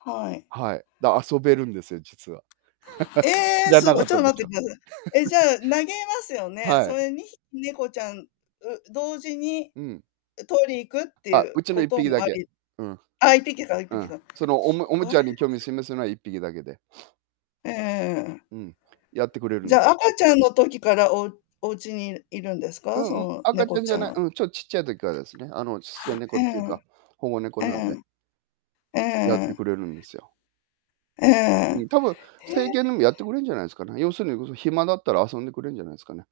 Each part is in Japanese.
はい、はい。はい。だ遊べるんですよ、実は。え知え、らすかごい、っちょったとで待っしてょ。ください。え、じゃあ、投げますよね。はそい。れ2匹、猫ちゃん、う同時にうん。う取り行くっていあ、ううちのこいっとぴきだもあけ。りうん。あ、1匹だ、いっぴうきん。だそのおもおもちゃに興味を [unintelligible] 示すのは1匹だけで。うんうんうんうん。うん、やってくれるじんゃ、赤ちゃんの時から、おお家にいるんですか？うそん、の赤ちゃ猫んじちゃゃんない。は。うん、ちょっちっちゃい時からですね。あの、ちっさい猫うっていうか、ん保護猫うなんんうで。ん。うんうやっんうん。うーてくん。れるんですよ。うーん。えうん、多分成犬え。でもやってくれるんじゃないですかね。要するにこそ暇だったら遊んでくれるんじゃないですかね。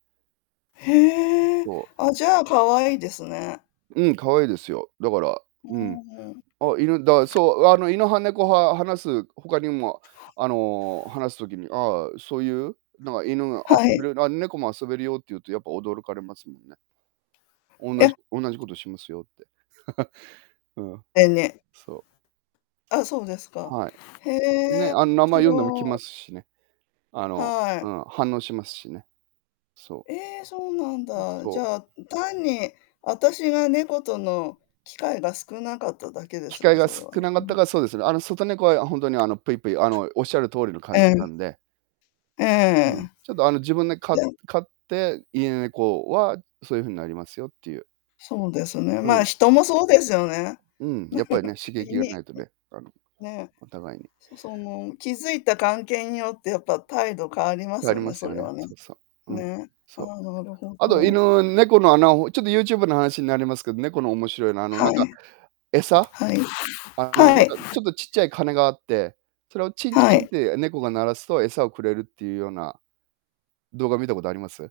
へえ、そう。あ、じゃあ、かわいいですね。うん、可愛いですよ。だから、ううん、ーん。あ、犬だそう、あの犬派猫派、話す他にもあの、話す時にああ、そういうなん犬がは遊い。べるあ、猫も遊べるよって言うとやっぱ驚かれますもんね。おんいなや。じ同じ事しますよって。うん、でね。そう。あ、そうですか。はへい。ね、え、あの名し前読んでも来ろまい。すしね。あの、はうい。ん、反応しますしね。そう。ええ、そうなんう、だ。そじう。ゃあ、単にあたしが猫との機会が少なかっただけで機す会ね、がそれ少は。なかうったん。からそうですね。あの外猫はほんとに、あの、ぷいぷい、あの、おっしゃる通りの感じうなん。んでううーん、ん。ちょっとあの自分でか [unintelligible] 飼って、家猫はそういう風になりますよっていう。そうですね。うま、ん。人もそうですよね。うん、やっぱりね、刺ユ激がなニいとね。あの、ーん、ね、お互いに。そその気づいた関係によってやっぱ態度変わりまあすりよまね、すそよれね。はね。そうそう。うん、ね。あ、そう。なるほあとど。犬猫のあなをちょっとユーチューブの話になりますけど、猫の面白いのはあのあ、はなんい。か餌はい、あの、はなんい。かちょっと、ちっちゃい鐘があって、それをチンチはンっい。て猫が鳴らすと餌をくれるっていうような動画見たことあります？